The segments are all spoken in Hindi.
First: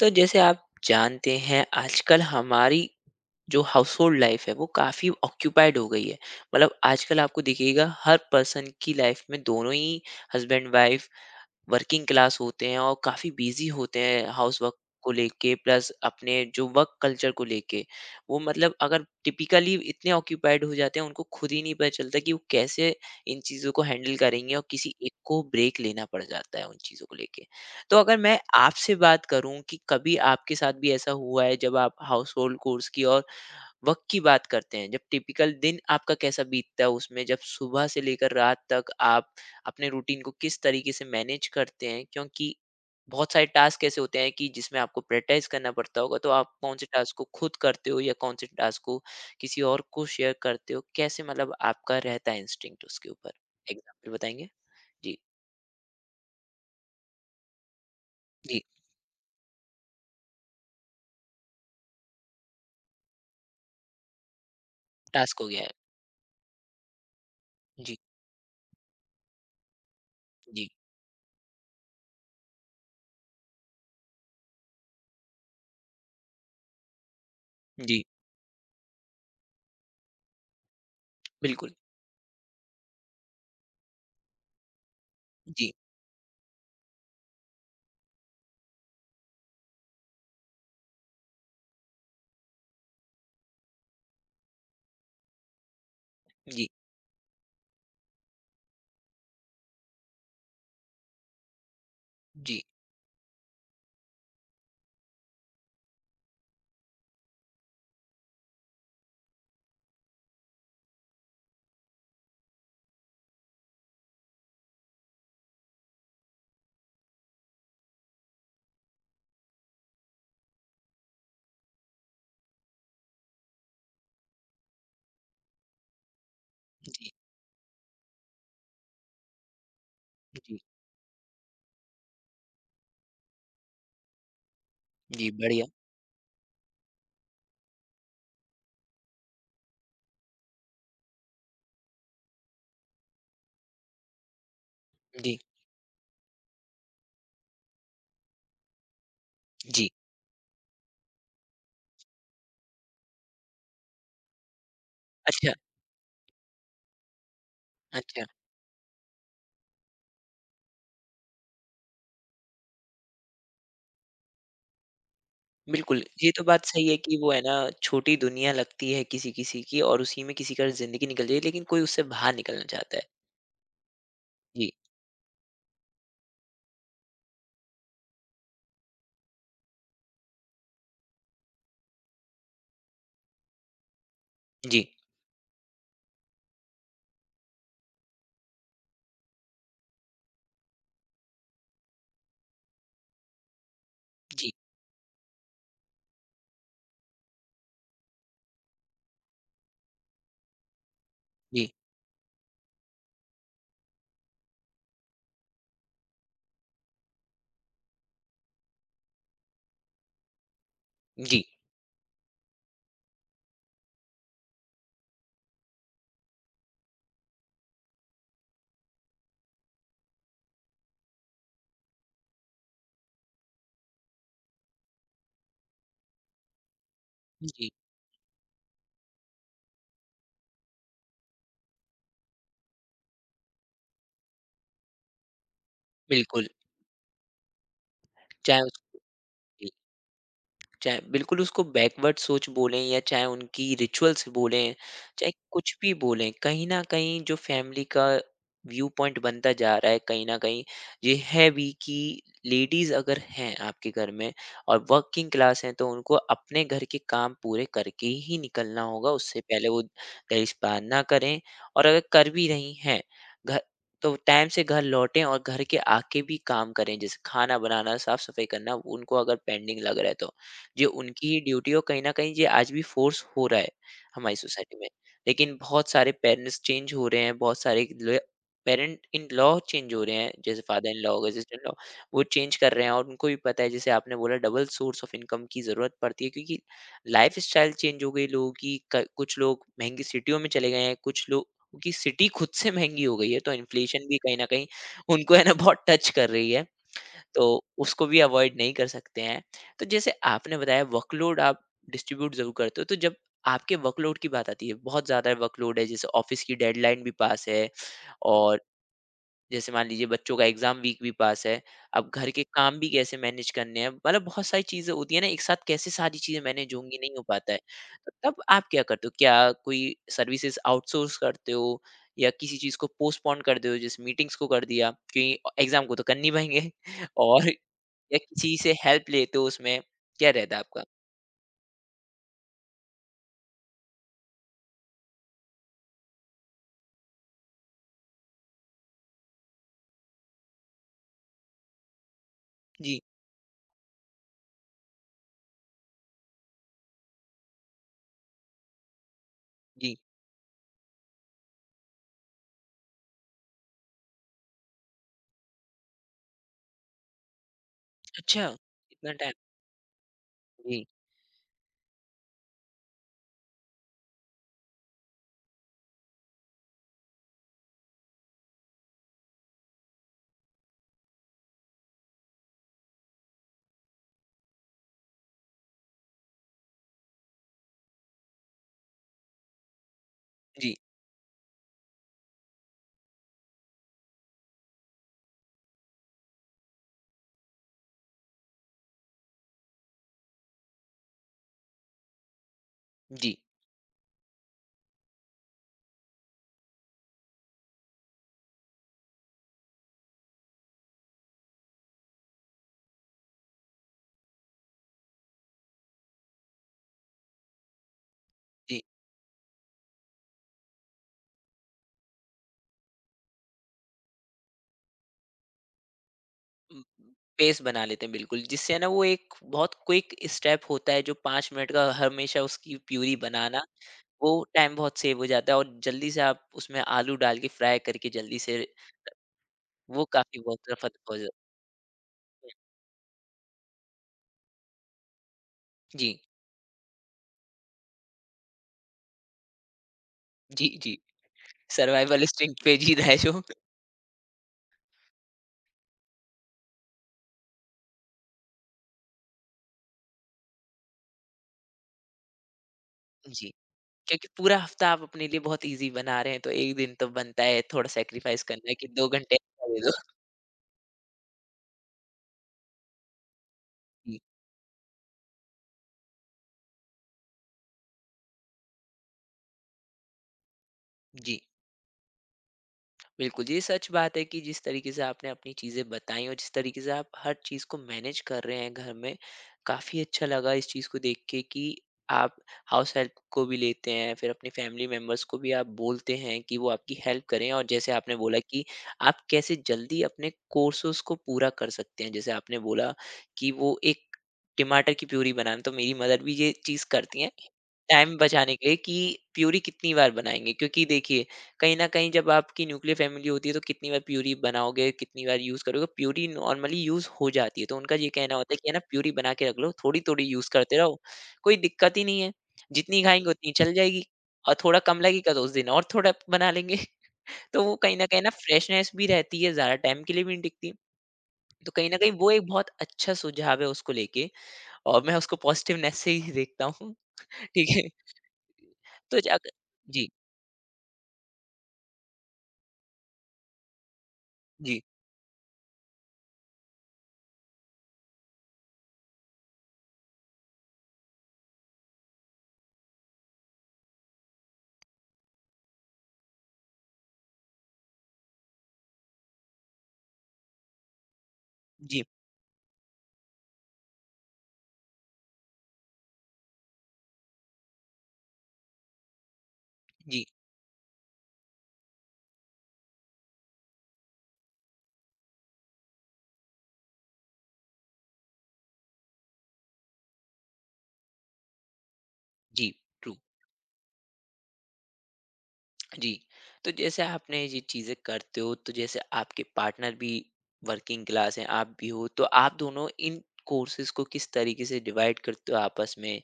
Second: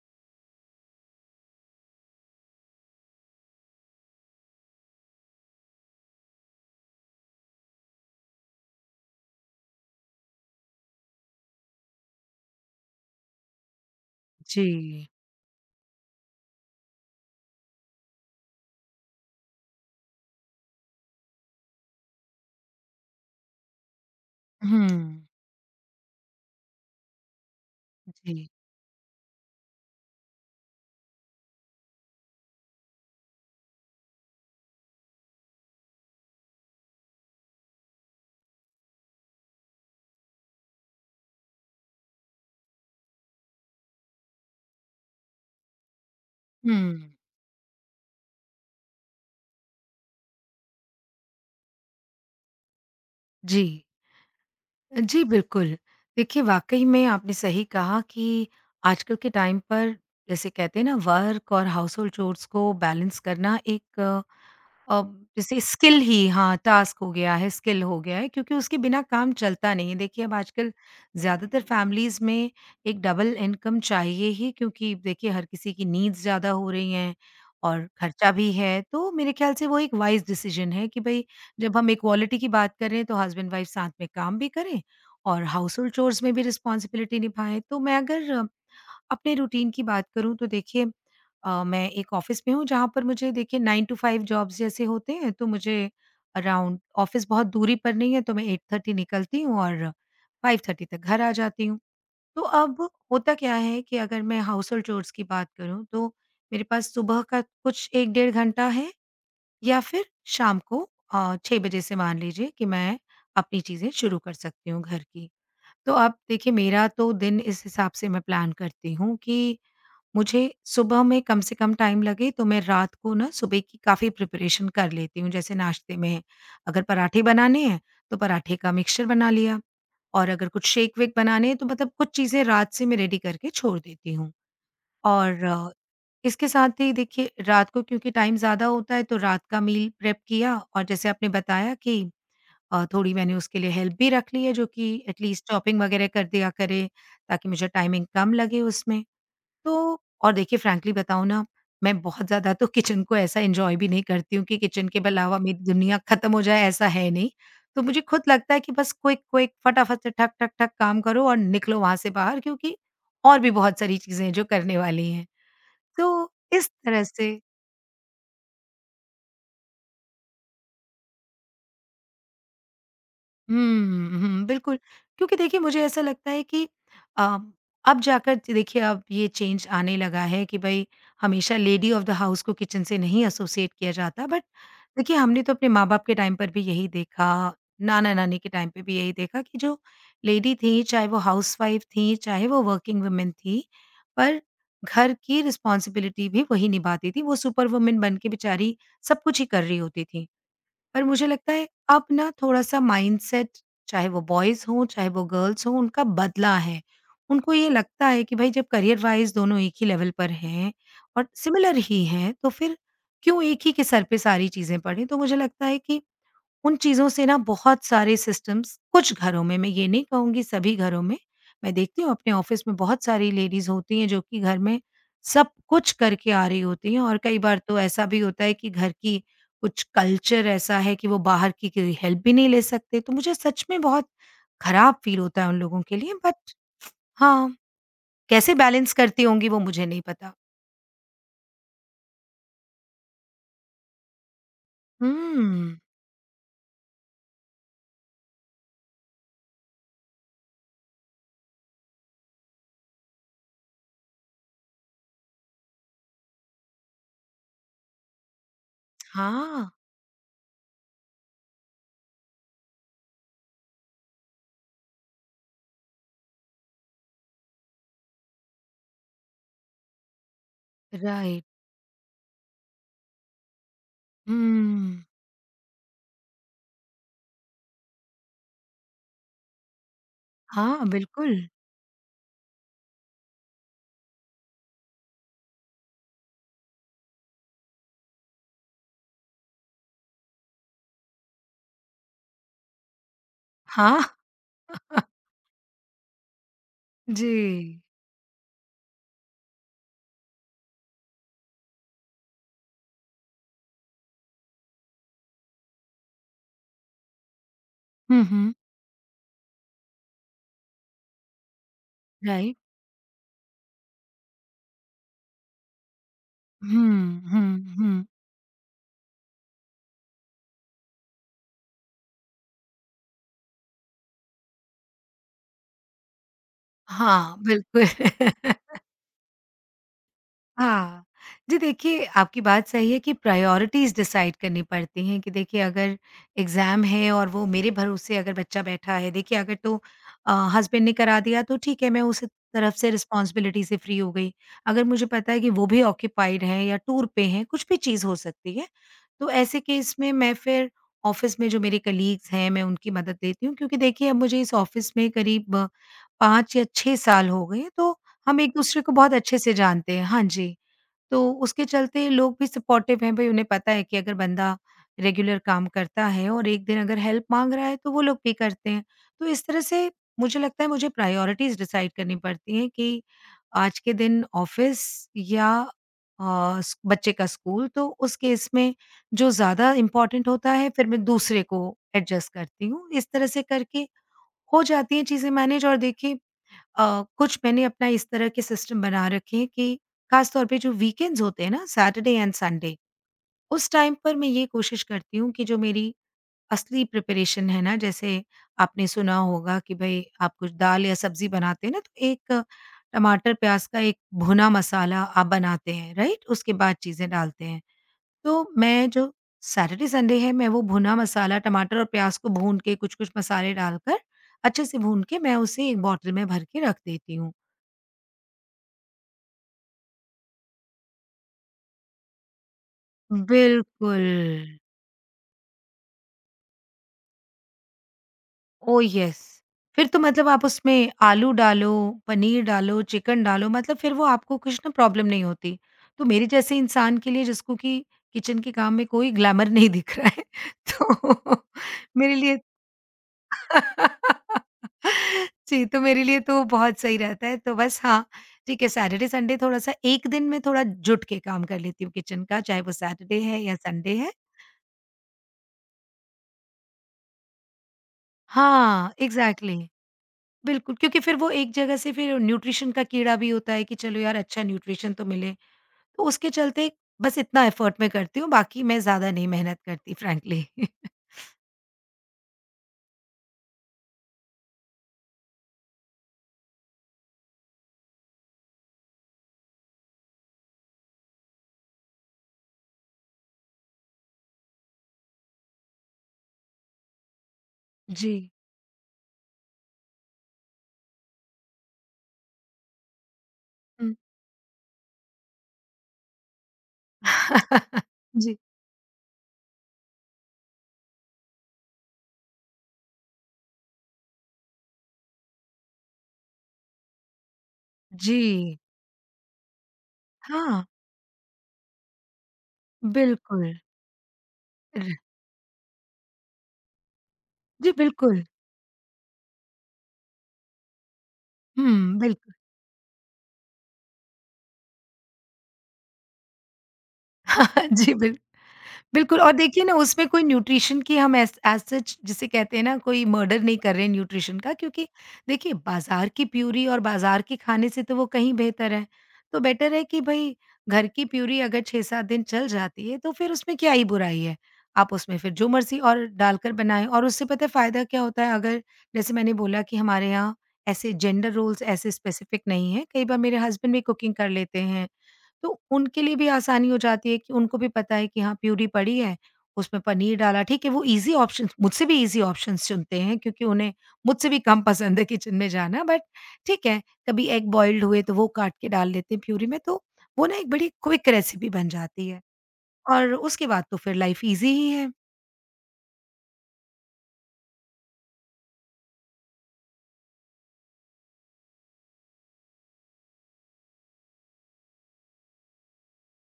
तो जैसे आप जानते हैं आजकल हमारी जो हाउस होल्ड लाइफ है वो काफ़ी ऑक्यूपाइड हो गई है। मतलब आजकल आपको दिखेगा हर पर्सन की लाइफ में दोनों ही हस्बैंड वाइफ वर्किंग क्लास होते हैं और काफ़ी बिज़ी होते हैं हाउस वर्क जी। को लेके प्लस अपने जो वर्क कल्चर को लेके। वो मतलब अगर टिपिकली इतने ऑक्यूपाइड हो जाते हैं उनको खुद ही नहीं पता चलता कि वो कैसे इन चीज़ों को हैंडल करेंगे और हुँ। किसी एक को ब्रेक लेना पड़ जाता है उन चीज़ों को लेके। तो अगर मैं जी। आपसे बात करूँ कि कभी आपके साथ भी ऐसा हुआ है जब आप हाउस होल्ड कोर्स की और वक़्त की बात करते हैं, जब टिपिकल दिन आपका कैसा बीतता है उसमें जब सुबह से लेकर रात तक आप अपने रूटीन को किस तरीके से मैनेज करते हैं? क्योंकि बहुत सारे टास्क ऐसे होते हैं कि जिसमें आपको प्रायोरिटाइज़ करना पड़ता होगा, तो आप कौन से हुँ। टास्क को खुद करते हो या कौन से टास्क को किसी और को शेयर करते हो? कैसे मतलब आपका रहता है इंस्टिंक्ट उसके ऊपर? जी। एग्ज़ाम्पल बताएँगे? जी, जी, बिल्कुल। देखिए, वाक़ई में आपने सही कहा कि जी, आजकल के टाइम पर जैसे कहते हैं ना, वर्क और हाउसहोल्ड चोर्स को बैलेंस करना एक अ, टास्क हो जैसे गया है। स्किल ही, हाँ, टास्क हो गया है, स्किल जी, हो गया है क्योंकि उसके बिना काम चलता नहीं है। देखिए, अब जी, आजकल ज़्यादातर फैमिलीज़ में एक डबल इनकम चाहिए ही, क्योंकि देखिए, हर किसी की नीड्स ज़्यादा हो रही हैं और जी, खर्चा भी है। तो मेरे ख़्याल से वो एक वाइज़ डिसीज़न है कि भई, बिल्कुल। जब हम इक्वालिटी की बात कर रहे हैं तो हस्बैंड-वाइफ साथ में काम भी करें और जी, हाउसहोल्ड चोर्स में भी रिस्पॉन्सिबिलिटी निभाएँ। तो मैं अगर अपने रूटीन की बात करूँ तो देखिए, मैं एक ऑफ़िस में हूँ जहाँ पर मुझे, देखिए, 9 टू 5 जॉब्स जैसे होते हैं, तो मुझे जी, अराउंड ऑफ़िस बहुत दूरी पर नहीं है, तो मैं 8:30 निकलती हूँ और 5:30 तक घर आ जाती हूँ। तो जी, अब होता क्या है कि अगर मैं हाउस होल्ड चोर्स की बात करूँ, तो मेरे पास सुबह का कुछ 1 डेढ़ घंटा है या फिर शाम को 6 बजे से, मान लीजिए कि मैं अपनी चीज़ें शुरू कर सकती हूँ घर की। तो अब देखिए, मेरा तो दिन इस हिसाब से मैं प्लान करती हूँ कि मुझे सुबह में कम से कम टाइम लगे, तो मैं रात को ना सुबह की काफ़ी प्रिपरेशन कर लेती हूँ। जैसे नाश्ते में अगर जी, पराठे बनाने हैं, तो पराठे का मिक्सचर बना लिया, और अगर जी, कुछ शेक-वेक बनाने हैं तो मतलब कुछ चीज़ें रात से मैं रेडी करके छोड़ देती हूँ। जी, और बढ़िया। इसके साथ ही, देखिए, रात को क्योंकि टाइम ज़्यादा होता है तो रात का मील प्रेप किया, और जैसे आपने बताया कि थोड़ी मैंने उसके लिए हेल्प भी रख ली है जो कि जी, एटलीस्ट चॉपिंग वगैरह कर दिया करे, ताकि मुझे टाइमिंग कम लगे उसमें। तो जी, और, देखिए, फ्रैंकली बताऊँ ना, मैं बहुत ज़्यादा तो किचन को ऐसा एन्जॉय भी नहीं करती हूँ कि किचन के अलावा अच्छा, मेरी दुनिया ख़त्म हो जाए, ऐसा है नहीं। तो मुझे खुद अच्छा। लगता है कि बस क्विक क्विक फटाफट से ठक, ठक, ठक काम करो और निकलो वहाँ से बाहर, क्योंकि और भी बहुत सारी चीज़ें हैं जो करने वाली हैं। बिल्कुल, ये तो तो बात इस सही है तरह कि वो से। है ना छोटी दुनिया लगती है किसी-किसी की और उसी में किसी का ज़िंदगी निकल जाएगी लेकिन कोई उससे बाहर निकलना चाहता है। हुँ, हुँ, जी, बिल्कुल। क्योंकि देखिए, मुझे ऐसा लगता है कि अ, अब जाकर, देखिए, अब ये चेंज आने लगा है कि भई, हमेशा लेडी ऑफ द हाउस को किचन से नहीं एसोसिएट किया जाता, बट जी, देखिए, हमने तो अपने माँ-बाप के टाइम पर भी यही देखा, नाना-नानी के टाइम पे भी यही देखा कि जो लेडी थी, चाहे वो हाउसवाइफ थी, चाहे वो वर्किंग वूमेन थी, पर जी, घर की रिस्पॉन्सिबिलिटी भी वही निभाती थी। वो सुपर वूमेन बन के, बेचारी, सब कुछ ही कर रही होती थी। पर मुझे लगता है जी, अब ना थोड़ा-सा माइंडसेट, चाहे वो बॉयज़ हों, चाहे वो गर्ल्स हों, उनका बदला है। उनको ये लगता है कि भाई, जब करियर वाइज़ दोनों एक ही लेवल पर हैं और जी, सिमिलर ही हैं, तो फिर क्यों एक ही के सर पे सारी चीज़ें पड़ें? तो मुझे लगता है कि उन चीज़ों से ना बहुत सारे सिस्टम्स कुछ घरों में, मैं ये नहीं कहूँगी सभी घरों में, मैं देखती हूँ अपने ऑफ़िस में बहुत सारी लेडीज़ होती हैं जो कि घर में सब कुछ करके आ रही होती हैं, और कई बार जी, तो ऐसा भी होता है कि घर की कुछ कल्चर ऐसा है कि वो बाहर की कोई हेल्प भी नहीं ले सकते, तो मुझे सच में बहुत खराब फ़ील होता है उन लोगों के लिए, बट बिल्कुल। हाँ, कैसे चाहे उस बैलेंस करती होंगी वो मुझे नहीं पता। चाहे बिल्कुल उसको बैकवर्ड सोच बोलें या चाहे उनकी रिचुअल्स बोलें, चाहे कुछ हुँ, भी बोलें, कहीं न कहीं जो फैमिली का व्यू पॉइंट बनता जा रहा है, कहीं न कहीं ये है भी कि लेडीज़ अगर हैं आपके घर में और वर्किंग क्लास हैं, तो उनको अपने घर के काम पूरे करके ही निकलना होगा, उससे हाँ, पहले वो दहेज़पान ना करें। और अगर कर भी रही हैं, घ तो टाइम से घर लौटें और घर के आके भी काम करें, जैसे खाना बनाना, साफ-सफाई करना, उनको अगर पेंडिंग लग रहा है तो। जो उनकी राइट। ड्यूटी हो कहीं ना कहीं ये आज भी फोर्स हो रहा है हमारी सोसाइटी में। हुँ, लेकिन बहुत सारे पेरेंट्स चेंज हो रहे हैं, बहुत सारे पेरेंट इन लॉ चेंज हो रहे हैं, जैसे हाँ, फादर इन लॉ बिल्कुल। असिस्टेंट लॉ, वो चेंज कर रहे हैं और उनको भी पता है जैसे आपने बोला डबल सोर्स ऑफ इनकम की ज़रूरत पड़ती है क्योंकि लाइफ स्टाइल चेंज हो गई लोगों की। कुछ लोग महंगी सिटियों में चले गए हैं, कुछ लोग की सिटी खुद से महंगी हो गई है, तो हाँ, इन्फ्लेशन भी कहीं ना कहीं उनको है ना बहुत टच कर रही है। जी। तो उसको भी अवॉइड नहीं कर सकते हैं। तो जैसे आपने बताया वर्कलोड आप डिस्ट्रीब्यूट ज़रूर करते हो, तो जब आपके वर्कलोड की बात आती है, बहुत ज़्यादा वर्कलोड है जैसे ऑफ़िस की डेडलाइन भी पास है हुँ, हुँ। और जैसे मान लीजिए बच्चों का एग्ज़ाम वीक भी पास है, अब घर के राइट। काम भी कैसे मैनेज करने हैं, मतलब बहुत सारी चीज़ें होती हैं ना एक साथ कैसे सारी चीज़ें मैनेज होंगी नहीं हुँ, हो हुँ, पाता है। हुँ। तो तब आप क्या करते हो? क्या कोई सर्विसेज़ आउटसोर्स करते हो या किसी चीज़ को पोस्टपोन कर दे हो जैसे मीटिंग्स को कर दिया कि एग्ज़ाम को तो करनी ही पड़ेंगे हाँ, और या बिल्कुल। किसी से हेल्प लेते हो उसमें? क्या रहता है आपका? हाँ। जी, देखिए, आपकी बात सही है कि प्रायोरिटीज़ डिसाइड करनी पड़ती हैं कि देखिए, अगर एग्ज़ाम है और वो मेरे भरोसे अगर बच्चा बैठा है, देखिए, अगर तो हस्बैंड ने करा दिया तो ठीक है, मैं उस तरफ से जी, रिस्पॉन्सिबिलिटी से फ्री हो गई। अगर मुझे पता है कि वो भी ऑक्यूपाइड हैं या टूर पे हैं, कुछ भी चीज़ हो सकती है, तो ऐसे जी। केस में मैं फिर ऑफ़िस में जो मेरे कलीग्स हैं, मैं उनकी मदद लेती हूँ, क्योंकि देखिए, अब मुझे इस ऑफ़िस में करीब 5 या 6 साल हो गए हैं, तो हम अच्छा, एक-दूसरे को इतना बहुत टाइम। अच्छे से जानते हैं। हाँ जी। जी, तो उसके चलते लोग भी सपोर्टिव हैं, भई, उन्हें पता है कि अगर बंदा रेगुलर काम करता है और एक दिन अगर हेल्प माँग रहा है, तो वो लोग भी करते हैं। तो इस तरह से मुझे लगता है मुझे प्रायोरिटीज़ डिसाइड करनी पड़ती हैं कि आज के दिन ऑफ़िस या अ, स बच्चे का स्कूल, तो उस केस में जो ज़्यादा इम्पोर्टेंट होता है, जी, फिर मैं दूसरे को एडजस्ट करती हूँ। इस तरह से करके हो जाती हैं चीज़ें मैनेज। और देखिए, कुछ मैंने अपना इस तरह के सिस्टम बना रखे हैं कि खास तौर पे जो वीकेंड्स होते हैं ना, सैटरडे एंड संडे, जी, उस टाइम पर मैं ये कोशिश करती हूँ कि जो मेरी असली प्रिपरेशन है ना, जैसे आपने सुना होगा कि भाई, आप कुछ दाल या सब्जी बनाते हैं ना, तो एक टमाटर प्याज का एक भुना मसाला आप बनाते हैं, राइट, उसके बाद चीजें डालते हैं। तो जी। मैं जो सैटरडे संडे है, मैं वो भुना मसाला टमाटर और प्याज को भून के, कुछ कुछ मसाले डालकर अच्छे से भून के, मैं उसे एक बॉटल में भर के रख उम, देती हूँ। पेस बना लेते हैं बिल्कुल, जिससे ना वो एक बहुत क्विक स्टेप होता है जो 5 मिनट का हमेशा उसकी प्यूरी बनाना, बिल्कुल। वो टाइम बहुत सेव हो जाता है और जल्दी से आप उसमें आलू डाल के फ्राई करके जल्दी से ओह यस! फिर तो वो मतलब काफ़ी आप बहुत उसमें रफत हो आलू जाता डालो, पनीर है। डालो, चिकन डालो, मतलब फिर वो आपको कुछ ना, प्रॉब्लम नहीं होती। तो जी, मेरे जैसे इंसान के लिए, जिसको कि किचन के काम में कोई ग्लैमर नहीं दिख रहा है, जी, जी। तो मेरे सर्वाइवल लिए, इंस्टिंक्ट पे जी रहे जो। जी, तो मेरे लिए तो बहुत सही रहता है। तो बस, हाँ, ठीक है, सैटरडे, संडे थोड़ा-सा एक दिन में थोड़ा जुट के काम कर लेती हूँ किचन का, चाहे वो सैटरडे है जी। या संडे है। क्योंकि पूरा हफ्ता आप अपने लिए बहुत ईज़ी बना रहे हैं, तो 1 दिन तो बनता है थोड़ा सैक्रिफाइस करना है कि हाँ, 2 घंटे एग्ज़ैक्टली। एक्स्ट्रा दे दो। बिल्कुल, क्योंकि फिर वो एक जगह से फिर न्यूट्रिशन का कीड़ा भी होता है कि चलो यार, जी, अच्छा न्यूट्रिशन तो मिले, तो उसके चलते बस इतना एफर्ट मैं करती हूँ, बाकी मैं ज़्यादा नहीं मेहनत करती, फ्रैंकली। जी। बिल्कुल, ये सच बात है कि जिस तरीके से आपने अपनी चीज़ें बताई और जिस तरीके से आप हर चीज़ को मैनेज कर रहे हैं घर में, काफ़ी अच्छा लगा इस चीज़ को देख के कि आप हाउस हेल्प को भी लेते हैं, फिर अपने फैमिली मेंबर्स को भी आप बोलते हैं कि वो आपकी हेल्प करें और जैसे जी। आपने बोला कि आप कैसे जल्दी अपने कोर्सेज़ को पूरा कर सकते हैं। जैसे आपने बोला कि वो एक टमाटर की प्यूरी बनाना, तो मेरी मदर भी ये चीज़ करती हैं, टाइम हुँ। जी। बचाने के लिए कि प्यूरी कितनी बार बनाएँगे क्योंकि देखिए कहीं न कहीं जब आपकी न्यूक्लियर फैमिली होती है तो कितनी बार प्यूरी बनाओगे, कितनी बार यूज़ करोगे, प्यूरी नॉर्मली यूज़ हो जाती है। तो उनका ये कहना होता है जी। कि है ना प्यूरी बना के रख लो, थोड़ी-थोड़ी यूज़ हाँ, करते रहो, कोई दिक्कत ही नहीं है। जितनी खाएँगे उतनी बिल्कुल। चल जाएगी और थोड़ा र कम लगेगा तो उस दिन और थोड़ा बना लेंगे। तो जी, वो कहीं न कहीं बिल्कुल। ना फ्रेशनेस भी रहती है, ज़्यादा टाइम के लिए भी नहीं टिकती। तो कहीं न हुँ, कहीं वो बिल्कुल। एक बहुत अच्छा सुझाव है उसको लेके और मैं उसको पॉज़िटिवनेस से ही देखता हूँ। ठीक है? जी, बिल्कुल। तो बिल्कुल, और जाक देखिए ना, उसमें जी, कोई न्यूट्रिशन की, हम एज सच जिसे कहते हैं ना, कोई मर्डर नहीं कर रहे हैं न्यूट्रिशन का, जी, क्योंकि देखिए, बाजार की प्यूरी और बाजार के खाने से तो वो कहीं बेहतर है। तो बेटर है कि भई, घर की प्यूरी अगर 6-7 दिन चल जाती है तो फिर उसमें क्या ही बुराई है? आप उसमें फिर जो मर्ज़ी और डालकर बनाएँ। और उससे पता है फ़ायदा क्या होता है? अगर, जैसे मैंने बोला कि हमारे यहाँ ऐसे जेंडर रोल्स ऐसे जी, स्पेसिफिक नहीं है। कई बार मेरे हस्बैंड भी कुकिंग कर लेते हैं। तो उनके लिए भी आसानी हो जाती है कि उनको भी पता है कि हाँ, प्यूरी पड़ी है, उसमें पनीर जी, डाला, ठीक है। वो ईज़ी ऑप्शंस, मुझसे भी ईज़ी ऑप्शंस चुनते हैं क्योंकि उन्हें मुझसे भी कम पसंद है किचन में जाना, बट ठीक है, कभी एग बॉइल्ड हुए तो वो काट के डाल लेते हैं प्यूरी में, तो वो ना एक बड़ी क्विक रेसिपी बन जाती है जी, और ट्रू। उसके बाद तो फिर लाइफ़ ईज़ी ही है। जी। तो जैसे आपने ये चीज़ें करते हो, तो जैसे आपके पार्टनर भी वर्किंग क्लास हैं, आप भी हो, तो आप दोनों इन कोर्सेज़ को किस तरीके से डिवाइड करते हो आपस में?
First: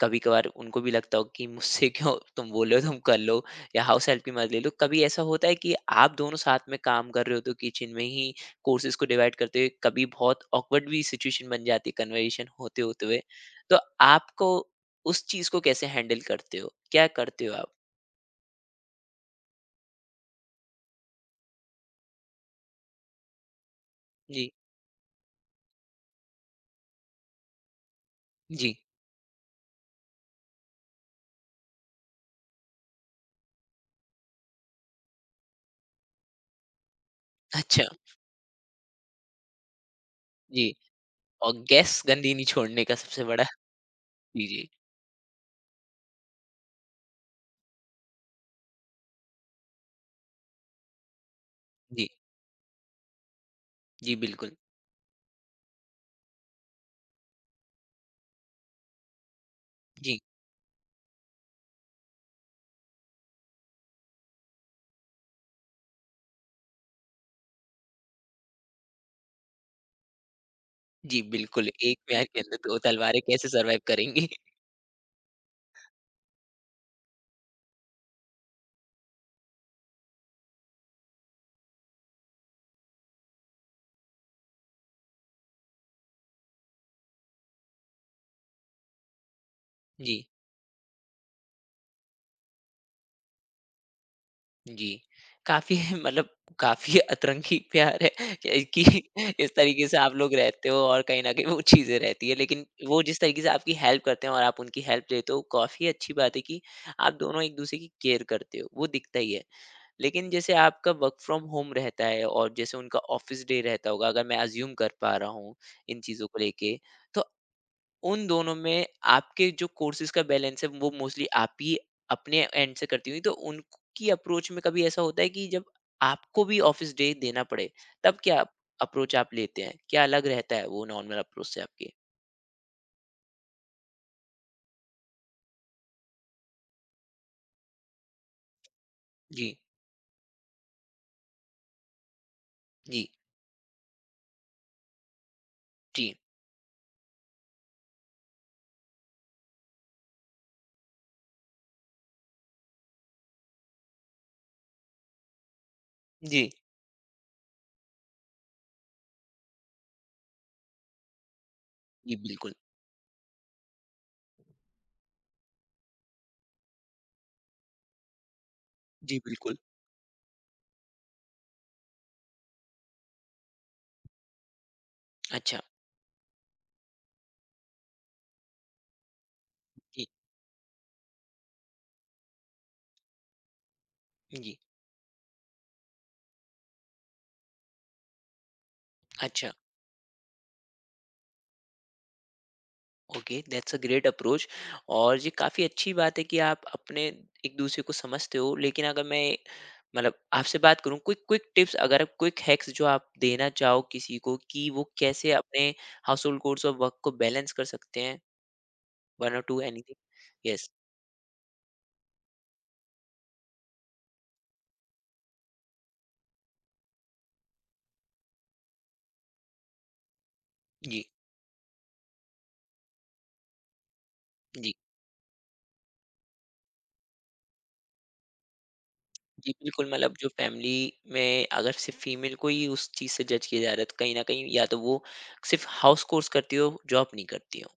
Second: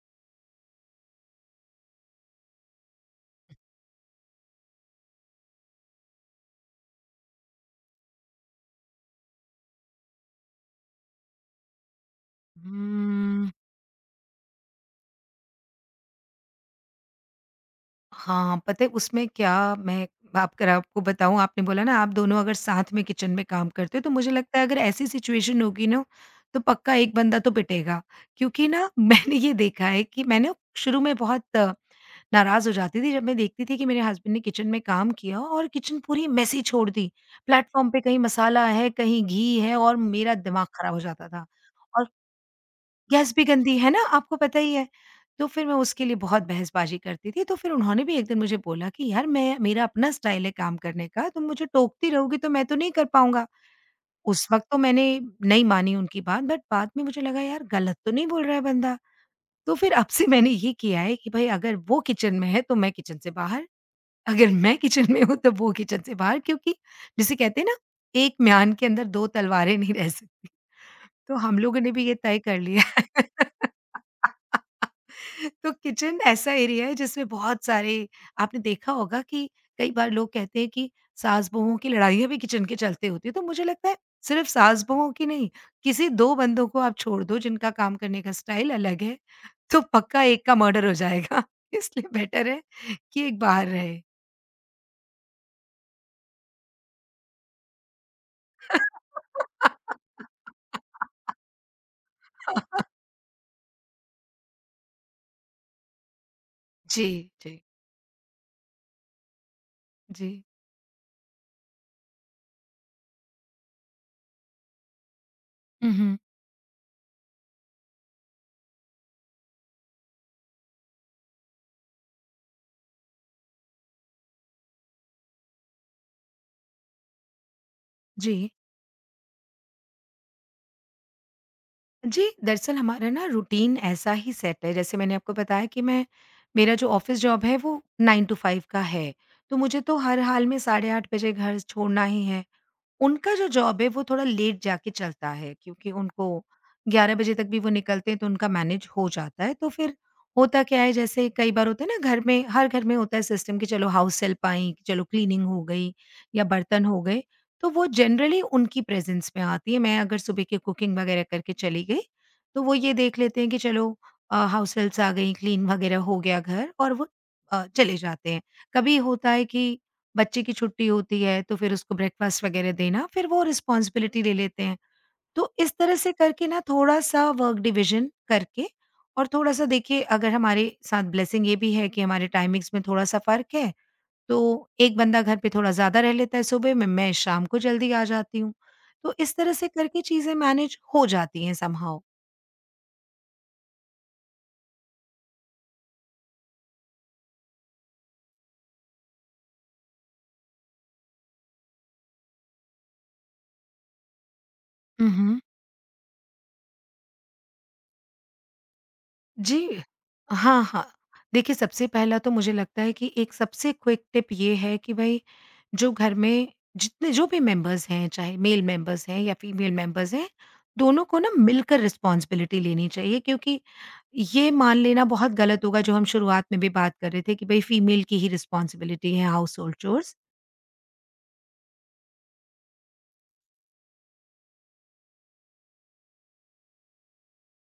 कभी-कभार उनको भी लगता हो कि मुझसे क्यों तुम बोल रहे हो, तुम कर लो या हाउस हेल्प की मदद ले लो। कभी ऐसा होता है कि आप दोनों साथ में काम कर रहे हो, तो किचन में ही कोर्सेज़ को डिवाइड करते हुए कभी बहुत ऑकवर्ड भी सिचुएशन बन जाती है कन्वर्सेशन होते-होते हुए। हुँ। तो आपको उस चीज़ को कैसे हैंडल करते हो? क्या करते हो आप? हाँ, पता है उसमें क्या, मैं आप, अगर आपको बताऊँ, आपने बोला ना, आप दोनों अगर साथ में किचन में काम करते हो तो मुझे जी, लगता है अगर ऐसी सिचुएशन होगी ना, तो पक्का एक बंदा तो पिटेगा। क्योंकि जी। ना, मैंने ये देखा है कि मैं ना शुरू में बहुत नाराज़ हो जाती थी जब मैं देखती थी कि मेरे हस्बैंड ने किचन में काम किया और किचन पूरी मेसी छोड़ दी। अच्छा। प्लेटफ़ॉर्म पे कहीं मसाला है, कहीं घी है, और मेरा दिमाग जी, ख़राब हो जाता था। और गैस और गंदी नहीं छोड़ने का सबसे गैस भी बड़ा। गंदी है ना, आपको जी, पता जी। ही है। तो फिर मैं उसके लिए बहुत बहसबाज़ी करती थी, तो फिर उन्होंने भी एक दिन मुझे बोला कि यार, मैं मेरा अपना स्टाइल है काम करने का, तुम मुझे जी, टोकती रहोगी तो मैं तो नहीं कर पाऊँगा। जी, उस बिल्कुल। वक़्त तो मैंने नहीं मानी उनकी बात, बट बाद में मुझे लगा, यार, गलत तो नहीं बोल रहा है बंदा। तो फिर अब जी, से मैंने ये किया है कि भई, अगर वो किचन में है तो मैं किचन से बाहर, अगर मैं किचन में हूँ तो वो किचन से बाहर, क्योंकि जिसे कहते हैं ना, एक म्यान के अंदर 2 तलवारें नहीं रह सकती। जी, तो हम बिल्कुल, लोगों ने एक भी ये प्यार के तय अंदर कर 2 लिया। तलवारें कैसे सर्वाइव करेंगी? तो किचन ऐसा एरिया है जिसमें बहुत सारे, आपने देखा होगा कि कई बार लोग कहते हैं कि सास बहुओं की लड़ाइयाँ भी किचन के चलते होती है तो मुझे लगता है सिर्फ सास बहुओं की नहीं, किसी दो बंदों को आप छोड़ दो जिनका काम करने का स्टाइल अलग है, तो पक्का जी, एक का मर्डर हो जाएगा। इसलिए बेटर है कि एक बाहर रहे। जी। काफ़ी मतलब काफ़ी अतरंगी प्यार है ए, कि इस तरीके से आप लोग रहते हो और कहीं न कहीं वो चीज़ें रहती है, लेकिन वो जिस तरीके से आपकी हेल्प करते हैं और आप उनकी हेल्प लेते हो, काफ़ी अच्छी बात है कि जी। आप दोनों जी। एक-दूसरे की केयर करते हो, वो दिखता ही है। लेकिन जी। जैसे आपका वर्क फ्रॉम होम रहता है और जैसे उनका ऑफिस डे रहता होगा अगर मैं अज्यूम कर पा रहा हूँ इन हम्म। चीज़ों को लेके, तो उन दोनों में आपके जो कोर्सेज का बैलेंस है वो मोस्टली आप ही अपने एंड से करती हुई, तो उनकी अप्रोच में कभी ऐसा होता है कि जब आपको भी ऑफिस डे देना पड़े, तब क्या जी। अप्रोच आप लेते हैं, क्या अलग रहता है वो नॉर्मल अप्रोच से आपके? जी, दरअसल हमारा ना रूटीन ऐसा ही सेट है, जैसे मैंने आपको बताया कि मैं मेरा जो ऑफ़िस जॉब है वो 9 टू 5 का है, जी, तो मुझे तो हर हाल में साढ़े 8 बजे घर छोड़ना ही है। जी, उनका जो जॉब है वो थोड़ा लेट जाके चलता है, क्योंकि जी, उनको 11 बजे तक भी वो निकलते हैं, तो उनका मैनेज हो जाता है। तो फिर होता क्या है, जैसे कई बार होता है ना घर में, हर घर में होता है सिस्टम, कि चलो हाउस हेल्प आई, कि चलो क्लीनिंग हो गई या जी, बर्तन हो गए, तो वो जनरली उनकी प्रेज़ेंस में आती है। मैं अगर सुबह की कुकिंग वगैरह करके चली गई, जी, बिल्कुल। तो वो ये देख लेते हैं कि चलो, हाउस हेल्प्स आ गई, क्लीन वगैरह हो गया घर, और वो चले जाते हैं। कभी जी, होता है बिल्कुल, कि बच्चे की छुट्टी होती है तो फिर उसको ब्रेकफास्ट वगैरह देना, फिर वो रिस्पॉन्सिबिलिटी ले लेते हैं। तो अच्छा। इस तरह से करके ना थोड़ा-सा वर्क डिवीज़न करके, और थोड़ा-सा, देखिए, जी, अगर हमारे साथ ब्लेसिंग ये भी है कि हमारे टाइमिंग्स में थोड़ा-सा फ़र्क है, जी, तो एक बंदा घर पे थोड़ा ज़्यादा रह लेता है सुबह में, मैं शाम को जल्दी आ जाती हूँ। तो इस अच्छा। तरह से करके चीज़ें मैनेज हो जाती हैं somehow. Okay that's a great approach. और ये काफ़ी अच्छी बात है कि आप अपने एक दूसरे को समझते हो। लेकिन अगर मैं मतलब आपसे बात करूं, क्विक क्विक टिप्स अगर आप, क्विक हैक्स जो आप देना चाहो किसी को कि वो हुँ, कैसे हुँ। अपने हाउस होल्ड कोर्स और वर्क को बैलेंस कर सकते हैं, वन और टू जी। एनीथिंग हाँ, यस। हाँ। देखिए, सबसे पहला तो मुझे लगता है कि एक सबसे क्विक टिप ये है कि भई, जो घर में जितने जो भी मेंबर्स हैं, चाहे मेल मेंबर्स हैं या फीमेल मेंबर्स हैं, जी, दोनों को ना मिलकर रिस्पॉन्सिबिलिटी लेनी चाहिए, क्योंकि ये जी, मान लेना बहुत गलत होगा, जो हम शुरुआत में भी बात कर रहे थे, कि भई फीमेल की ही रिस्पॉन्सिबिलिटी है जी, हाउस होल्ड बिल्कुल, मतलब चोर्स। जो फैमिली में अगर सिर्फ फीमेल को ही उस चीज़ से जज किया जा रहा है तो कहीं ना कहीं या तो वो सिर्फ हाउस कोर्स करती हो, जॉब नहीं करती हो।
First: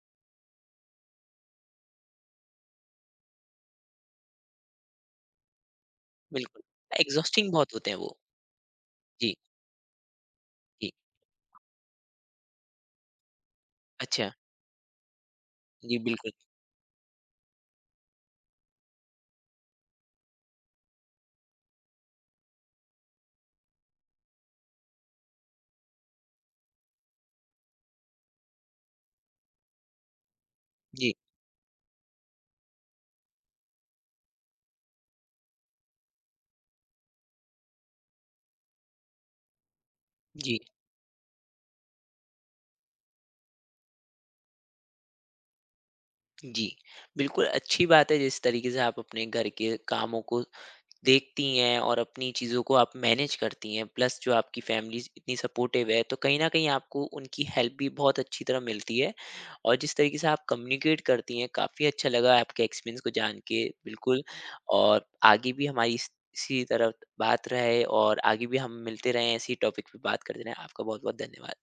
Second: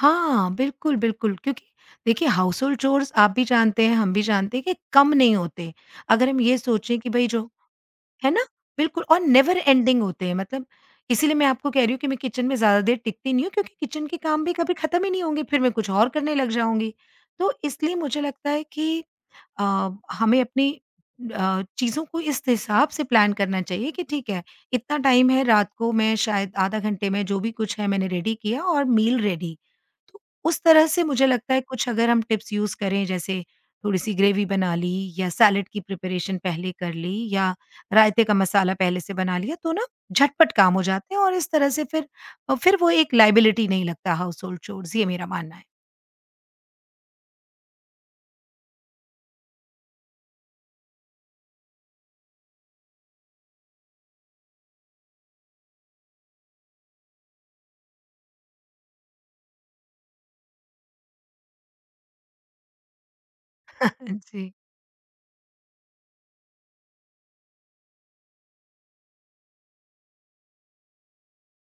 हाँ, बिल्कुल, बिल्कुल, क्योंकि देखिए, हाउस होल्ड चोर्स आप भी जानते हैं, हम भी जानते हैं कि कम नहीं होते। अगर हम ये बिल्कुल, सोचें कि भई जो, एग्जॉस्टिंग बहुत होते हैं वो। है ना? बिल्कुल, और जी, नेवर एंडिंग होते हैं, मतलब, जी, इसीलिए मैं आपको कह रही हूँ कि मैं किचन में ज़्यादा देर टिकती नहीं हूँ, क्योंकि किचन के अच्छा। काम भी कभी खत्म ही नहीं होंगे, फिर मैं कुछ जी, और बिल्कुल। करने लग जाऊँगी। तो इसलिए मुझे लगता है कि अ, हमें अपनी चीज़ों को इस हिसाब से प्लान करना चाहिए कि ठीक है, इतना टाइम है रात को, मैं शायद आधा घंटे में जो भी कुछ है मैंने रेडी किया और मील रेडी। तो उस तरह से जी, मुझे लगता है कुछ अगर हम टिप्स यूज़ करें, जैसे थोड़ी-सी ग्रेवी बना ली, या सैलेड की प्रिपरेशन पहले कर ली, या रायते का मसाला पहले से बना लिया, तो ना झटपट जी, काम हो जाते हैं और इस तरह से फिर फिर वो एक लायबिलिटी नहीं लगता हाउसहोल्ड चोर्स, ये मेरा मानना है। जी। बिल्कुल, अच्छी बात है जिस तरीके से आप अपने घर के कामों को देखती हैं और अपनी चीज़ों को आप मैनेज करती हैं, प्लस जो आपकी फैमिलीज़ इतनी सपोर्टिव है, तो कहीं न कहीं आपको उनकी हेल्प भी बहुत अच्छी तरह मिलती है। और जिस तरीके से आप कम्युनिकेट करती हैं, काफ़ी अच्छा लगा आपके एक्सपीरियंस को जान के, बिल्कुल। जी। और आगे भी हमारी इस इसी तरह बात रहे और आगे भी हम मिलते रहें, ऐसी टॉपिक पे बात करते रहें। आपका बहुत-बहुत धन्यवाद।